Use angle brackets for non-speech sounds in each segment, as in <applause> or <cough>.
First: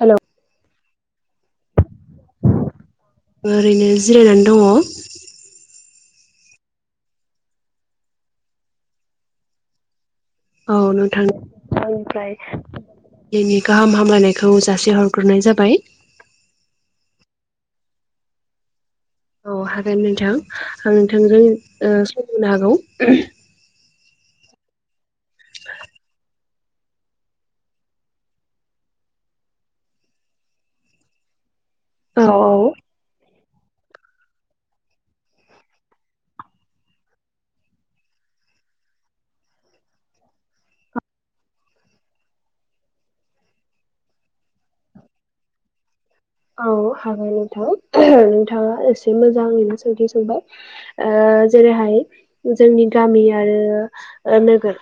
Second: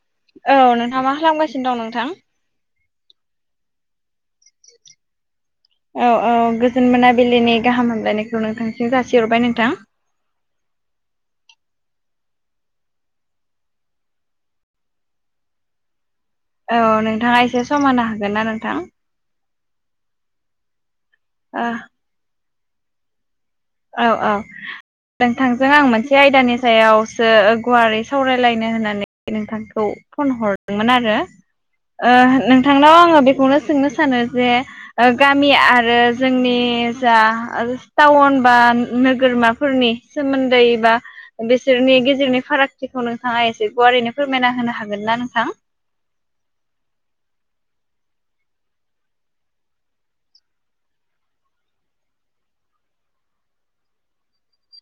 Hello औ नोंथहा मा खालामगासिनो दं नोंथां? ओरैनो जिरायनानै दङ। औ औ गोजोन मोनाबिलिनि गाहाम हामलायनायखौ नोंथांसिम जासिहरबाय नोंथां। औ नोंथां आंनिफ्राय सेनि गाहाम हामलायनायखौ जासिहरग्रोनाय जाबाय। औ नोंथाङा एसे सम होनो हागोन ना नोंथां? औ हागोन नोंथां आं नोंथांजों औ ओ‌ सम होनो हागौ। औ औ नोंथांजों आं मोनसे आयदानि सायावसो गुवारै सावरायलायनो होननानै नोंथांखौ फन हरदोंमोन आरो ओ औ नोंथांनाव आङो बेखौनो सोंनो सानो जे गामि आरो जोंनि जा टाउन बा नोगोरमाफोरनि सोमोन्दै बा बिसोरनि गेजेरनि फारागथिखौ नोंथाङा इसे गुवारैनो फोरमायना होनो हागोन ना नोंथां? औ हागोन नोंथां नोंथाङा एसे मोजाङैनो सोंथि सोंबाय ओ ओ जेरैहाय जोंनि गामि आरो ओ नोगोर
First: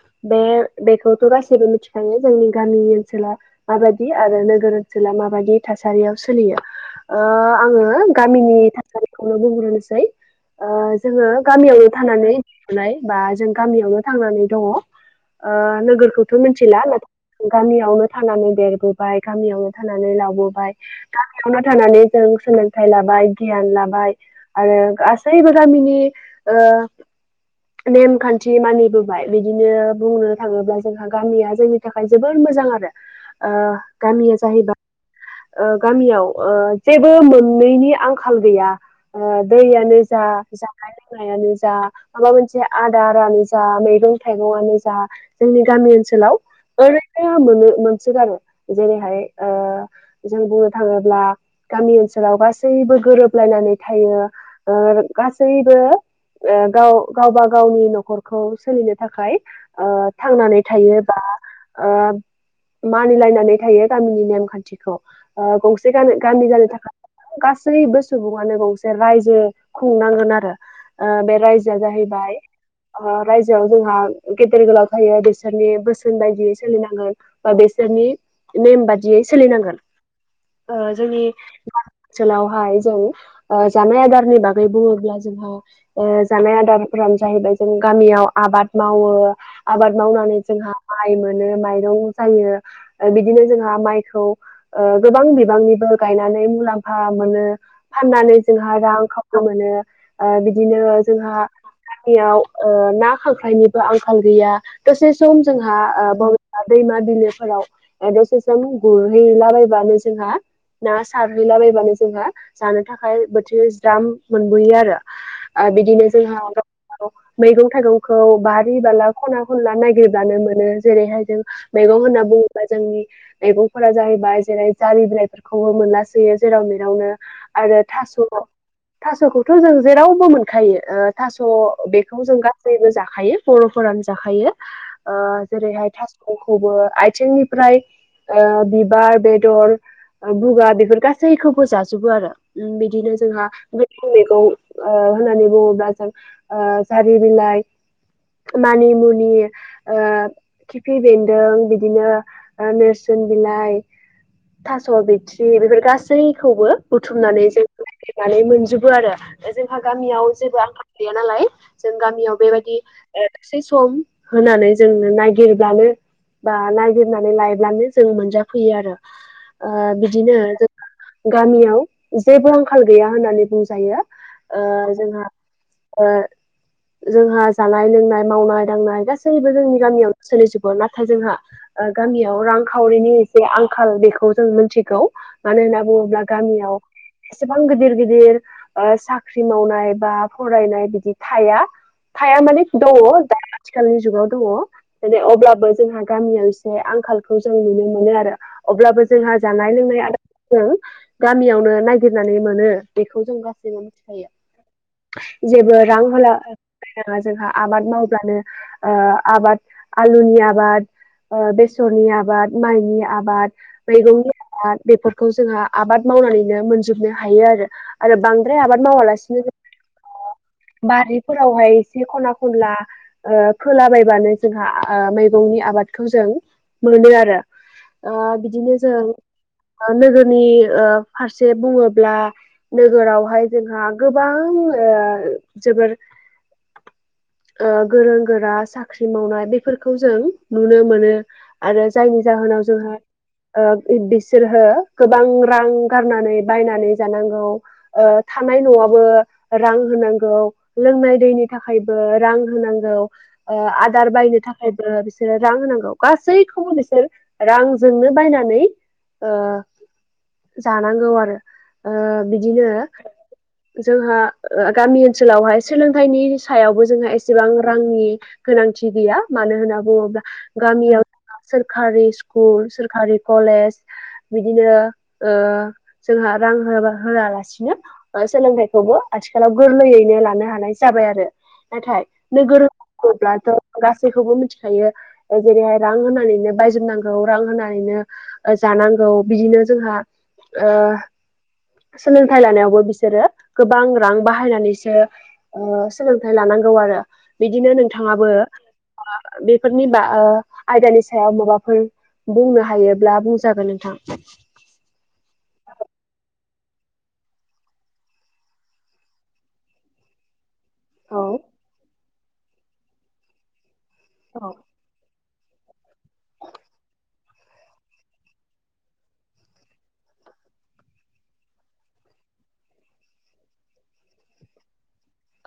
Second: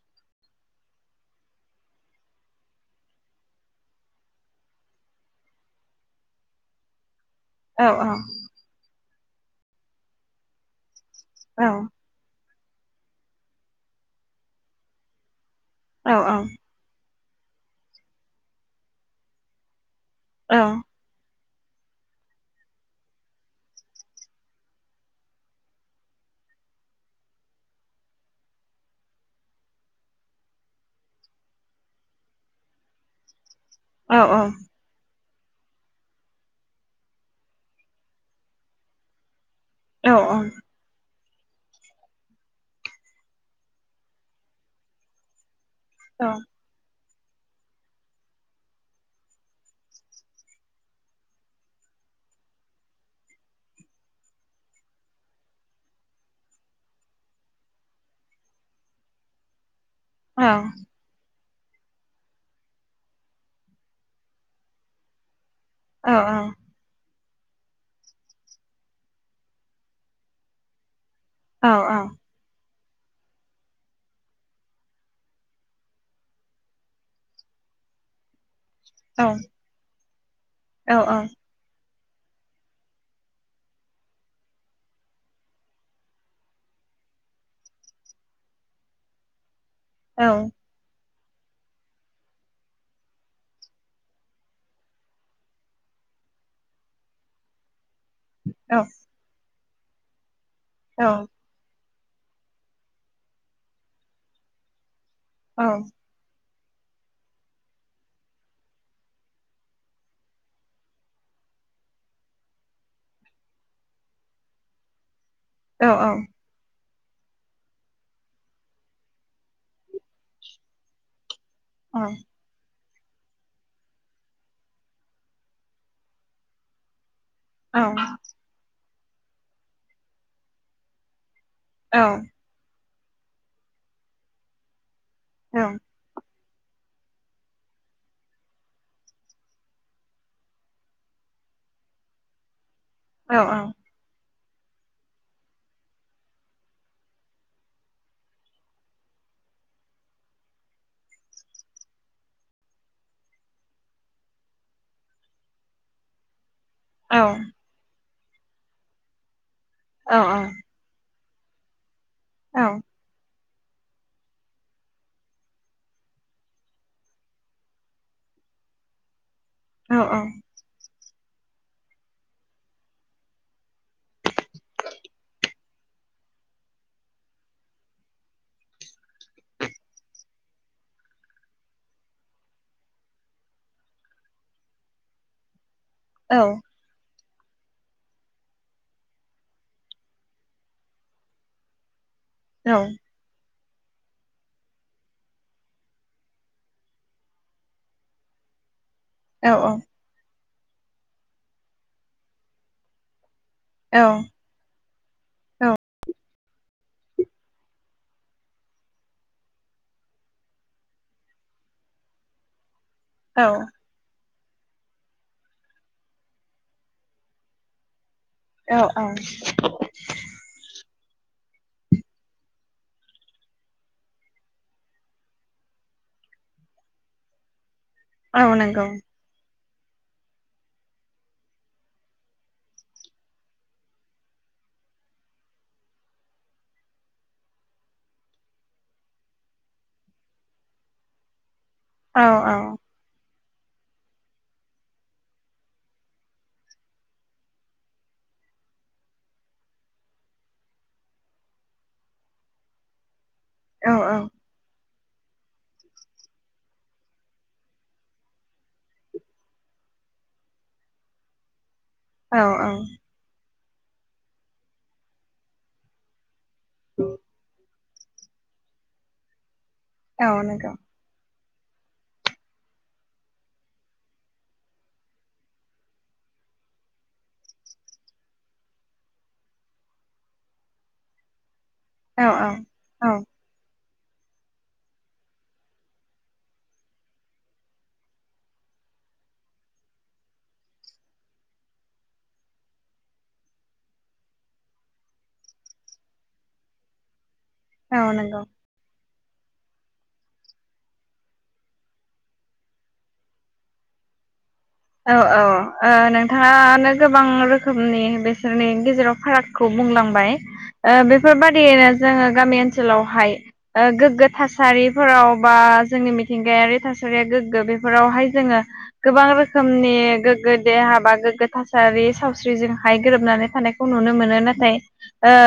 बेखौथ गा जोबो मिथिखायो जोंनि गामि ओनसोला माबायदि आरो नोगोर ओनसोला माबायदि थासारियाव सोलियो औ आङो गामिनि थासारिखौनो बुंग्रोनोसै जोङो औ गामियावनो थानानै बा जों गामियावनो थांनानै दङ। ओ औ औ नोगोरखौथ मिथिला नाथाय गामियावनो थानानै देरबोबाय गामियावनो हानानै औ लाबोबाय आवनो थानानै जों सोलोंथाइ लाबाय गियान लाबाय आरो गासैबो गामिनि ओ नेमखान्थि मानिबोबाय बिदिनो बुंनो थाङोब्ला जोंहा गामिया जोंनि थाखाय जोबोद मो मोजां आरो ओ औ गामिया औ जाहैबाय ओ गामियाव ओ जेबो मोननैनि आंखाल गैया ओ दैयानो औ जा जानाय लोंनाय नायानो जा माबा मोनसे आदारानो जा मैगं थाइगंनो जा जोंनि गामि ओनसोलाव मोनसोगारो जेरैहाय जों बुङो। थाङोब्ला गामि ओनसोलाव गासैबो गोरोबलायनानै थायो ओ। गाव गावबा गावनि न'खरखौ सोलिनो थाखाय थांनानै थायो बा। मानिलायनानै थायो गामिनि नेमखानथिखौ गंसे गामि गामि जानो थाखाय गासैबो सुबुङानो गंसे रायजो खुंनांगोन आरो। बे रायजोआ जाहैबाय रायजोआव जोंहा गेदेर गोलाव थायो बिसोरनि बोसोन बायदियै सोलिनांगोन बे बिसोरनि नेम बादियै सोलिनांगोन औ जोंनि ओनसोलावहाय जों जानाय आदारनि बागै बुङोब्ला जोंहा जानाय आदार आबादानो जाहैबाय जों गामियाव आबाद मावो आबाद मावनानै जोंहा माइ मोनो माइरं जायो बिदिनो जोंहा माइखौ गोबां बिबांनिबो गायनानै मुलामफा मोनो। फाननानै जोंहा रां <unintelligible> मोनो बिदिनो जोंहा मियाव ना खांख्रायनिबो आंखाल गैया दसे सम जोंहा दैमा बिलोफोराव दसे सम गुरहैलाबायबानो जोंहा ना सारहैलाबायबानो जोंहा जानो थाखाय बोथिसे ज्राम मोनबोयो आरो। औ आरो बिदिनो जोंहा मैगं थाइगंखौ बारि बाला खना खनला नायगिरब्लानो मोनो जेरैहाय जों मैगं होनना बुङोबा जोंनि मैगंफोरा जाहैबाय। जेरै जारि बिलाइफोरखौबो मोनलासोयो जेराव मेरावनो आरो थास' थास'खौथ' जों जेरावबो मोनखायो थास' बेखौ जों गासैबो जाखायो। खायो बर'फोरानो जाखायो ओ जेरैहाय खौबो आथिंनिफ्राय बिबार बे बेदर बुगा बेफोर गासैखौबो जाजोबो आरो। बिदिनो औ जोंहा लुखेल मैगं होननानै बुङोब्ला जों जारि बिलाइ मानि मुनि खिफि बेन्दों बिदिनो नोरस बिलाइ थास' बिथ्रि बेफोर गासैखौबो बुथुमनानै जों नानै मोनजोबो आरो जोंहा गामियाव जेबो आंखाल गैया नालाय। जों गामियाव बेबायदि दसे सम होनानै जों नागिरब्लानो बा नायगिरनानै लायोब्लानो जोङो मोनजाफैयो आरो। बिदिनो जों गामियाव जेबो आंखाल गैया होननानै बुंजायो। जोंहा ओ जोंहा जानाय लोंनाय मावनाय दांनाय गासैबो जोंनि गामियावनो सोलिजोबो। नाथाय जोंहा गामियाव रां खावरिनि एसे आं खाल बेखौ जों मिथिगौ मानो होनना बुङोब्ला गामियाव एसेबां गिदिर गिदिर साख्रि मावनाय बा फरायनाय बिदि थाया। थाया माने दङ आथिखालनि जुगाव दङ दिनै अब्लाबो जोंहा गामियाव एसे आंखालखौ जों नुनो मोनो आरो। अब्लाबो जोंहा जानाय लोंनाय आदार जों गामियावनो नायगिरनानै मोनो बेखौ जों जों मिथिखायो जेबो रां होला नाङा जोंहा आबाद मावब्लानो आबाद आलुनि आबाद बेसरनि आबाद माइनि आबाद मैगंनि आबाद बेफोरखौ जोंङो आबाद मावनानैनो मोनजोबनो हायो आरो। आरो बांद्राय आबाद मावालासिनो बारिफोरावहाय एसे खना खनला फोलाबायबानो जोंहा मैगंनि आबाद खौ जों मोनो आरो बिदिनो नंगौ जों नोगोरनि फारसे बुङोब्ला नोगोरावहाय जोंहा गोबां ओ जोबोर <inaudible> ओ गोरों गोरा साख्रि मावनाय बेफोरखौ जों नुनो मोनो। आरो औ जायनि औ जाहोनाव जोंहा ओ बिसोरहो गोबां रां गारनानै बायनानै जानांगौ। थानाय नआबो रां होनांगौ लोंनाय दैनि थाखायबो रां होनांगौ। ओ औ आदार बायनो थाखायबो बिसोरो रां होनांगौ गासैखौबो बिसोर रां जोंनो बायनानै जानांगौ आरो। ओ बिदिनो औ जोंहा गामि ओनसोलावहाय सोलोंथाइनि सायावबो जोंहा एसेबां रांनि गोनांथि गैया मानो होनना बुङोब्ला औ नंगौ गामियाव सोरकारि स्कुलस सोरखारि कलेज बिदिनो जोंहा ओ रां होयालासिनो सोलोंथाइखौबो आथिखालाव गोरलैयैनो लानो हानाय जाबाय आरो। नाथाय औ नोगोर औ होनोब्लाथ गासैखौबो मिथिखायो जेरैहाय रां होनानैनो बायजोबनांगौ रां होनानै ओ जानांगौ बिदिनो जोंहा ओ सोलोंथाइ लानायावबो बिसोरो गोबां रां बाहायनानैसो ओ सोलोंथाइ लानांगौ आरो बिदिनो औ औ नोंथाङाबो नंगौ बेफोरनि बा ओ आयदानि सायाव माबाफोर बुंनो हायोब्ला बुंजागोन नोंथां। औ औ‌ ओ नोंथाङानो गोबां रोखोमनि बेसोरनि गेजेराव फारागखौ बुंलांबाय ओ औ बेफोरबायादियैनो जोङो गामि ओनसोलावहाय गोग्गो औ थासारिफोराव बा जोंनि मिथिंगायारि थासारिया गोग्गो बेफोरावहाय जोङो गोबां रोखोम रोखोमनि गोग्गो देहा बा गोग्गो थासारि सावस्रिजोंहाय गोरोबनानै थानायखौ नुनो मोनो। थाय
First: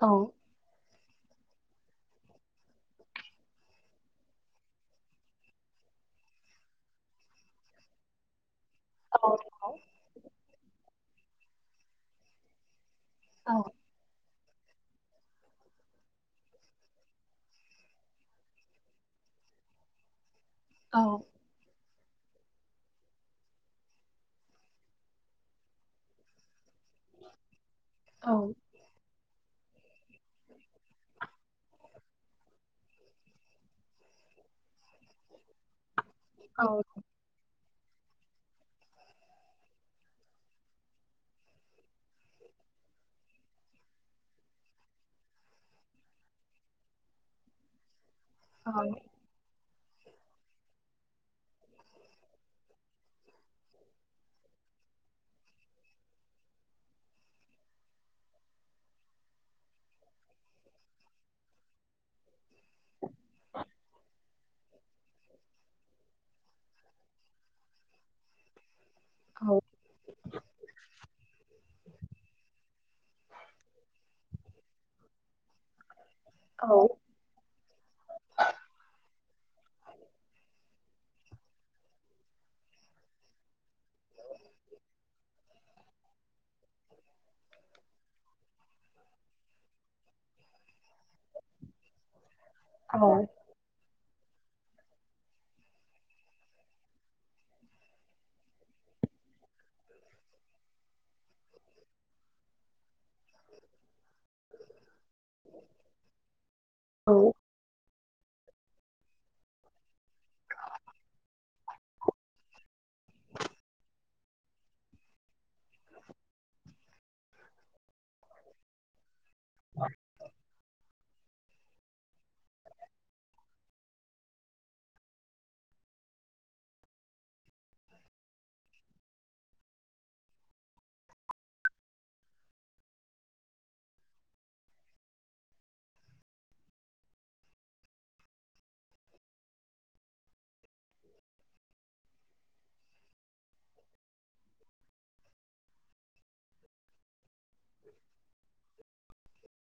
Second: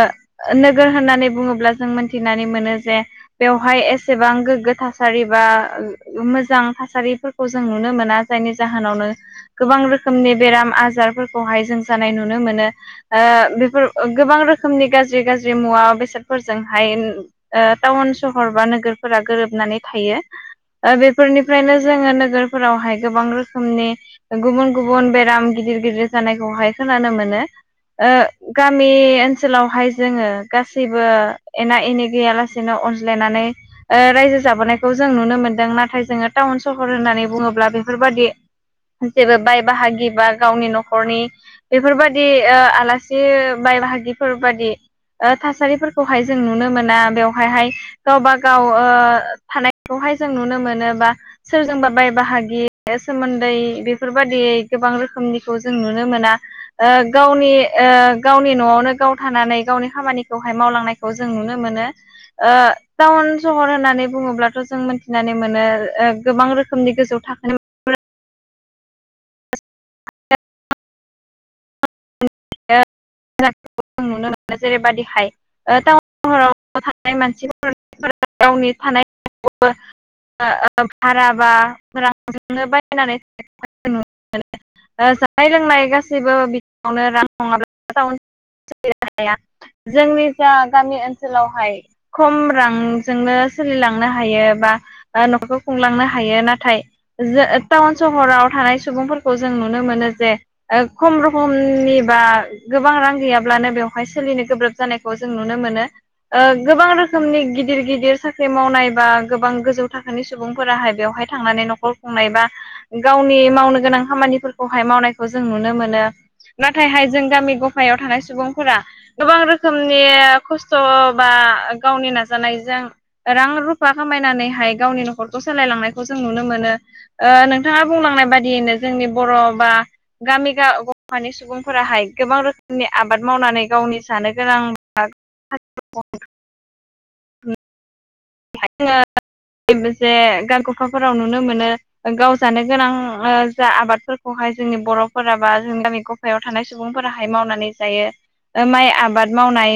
औ ओ नो होननानै बुङोब्ला जों मोनथिनानै मोनो जे बेवहाय एसेबां गोग्गो थासारि बा मोजां थासारिफोरखौ जों नुनो मोना। जायनि जाहोनावनो औ गोबां रोखोमनि बेराम आजारफोरखौहाय जों जानाय नुनो मोनो। ओ औ बेफोर गोबां रोखोम रोखोमनि गाज्रि गाज्रि मुवा बेसादफोरजोंहाय ओ टाउन सहर बा नोगोरफोरा गोरोबनाय थायो। औ बेफोरनिफ्रायनो जोङो नोगोरफोरावहाय गोबां रोखोम समनि गुबुन गुबुन बेराम गिदिर गिदिर जानायखौहाय खोनानो मोनो। ओ औ गामि ओनसोलावहाय जोङो गासैबो एना एनि गैयालासेनो अनज्लायनानै रायजो जाबोनायखौ जों नुनो मोनदों नाथाय जोङो टाउन सहर होननानै बुङोब्ला बेफोरबायदि जेबो बाय बाहागि बा गावनि नखरनि बेफोरबायदि ओ आलासि बाय बाहागि बायदिफोर बायदि थासारिफोरखौहाय जों नुनो मोना। बेवहायहाय गावबा गाव ओ थानाय बेहाय जों नुनो मोनोबा सोरजोंबा बाय बाहागि सोमोनदै बेफोरबायदियै गोबां रोखोमनिखौ जों नुनो मोना ओ गावनि गावनि नआवनो गाव थानानै गावनि खामानिखौहाय मावलांनायखौ जों नुनो मोनो। टाउन सहर होननानै बुङोब्लाथ जों मिथिनानै मोनो गोबां रोखोमनि गोजौ थाखोनि औ नुनो मोनो। जेरैबायदिहाय सहराव औ थानाय मानसिफोरा गावनि थानाय भाराबा रांजोंनो बायनानै नुनो मोनो। जानाय लोंनाय गासैबो बिथिावनो रां नङाब्ला जोंनि जा गामि ओनसोलावहाय खम औ रांजोंनो सोलिलाङो। बा न'खरखौ खुंलांनो हायो नाथाय टाउन सहराव थानाय सुबुं सुबुंफोरखौ जों नुनो मोनो जे खम रखमनि बा गोबां रां गैयाब्लानो बेव हाय सोलिनो गोब्राब जानायखौ जों नुनो मोनो गोबां औ रोखोमनि गिदिर गिदिर साख्रि मावनाय बा गोबां गोजौ थाखोनि सुबुंफोराहाय बेवहाय थांनानै न'खर खुंनाय बा गाव नि मावनो गोनां खामानिफोरखौहाय मावनायखौ जों नुनो मोनो। नाथायहाय जों गामि गफायाव थानाय सुबुंफोरा गोबां रोखोमनि खस्थ' गावनि नाजानायजों रां रुफा खामायनानैहाय गावनि न'खरखौ सोलायलांनायखौ जों नुनो मोनो। नोंथाङा बुंलांनाय बायदियैनो जोंनि बर' बा गामि सुबुंफोराहाय गोबां रोखोम नि आबाद मावनानै गावनि जानो गोनां <inaudible> जे गारखखाफोराव नुनो मोनो। गाव जानो गोनां जा आबादफोरखौहाय जोंनि बर'फोरा बा जोंनि गामि गफायाव थानाय सुबुंफोराहाय मावनानै जायो। माइ आबाद मावनाय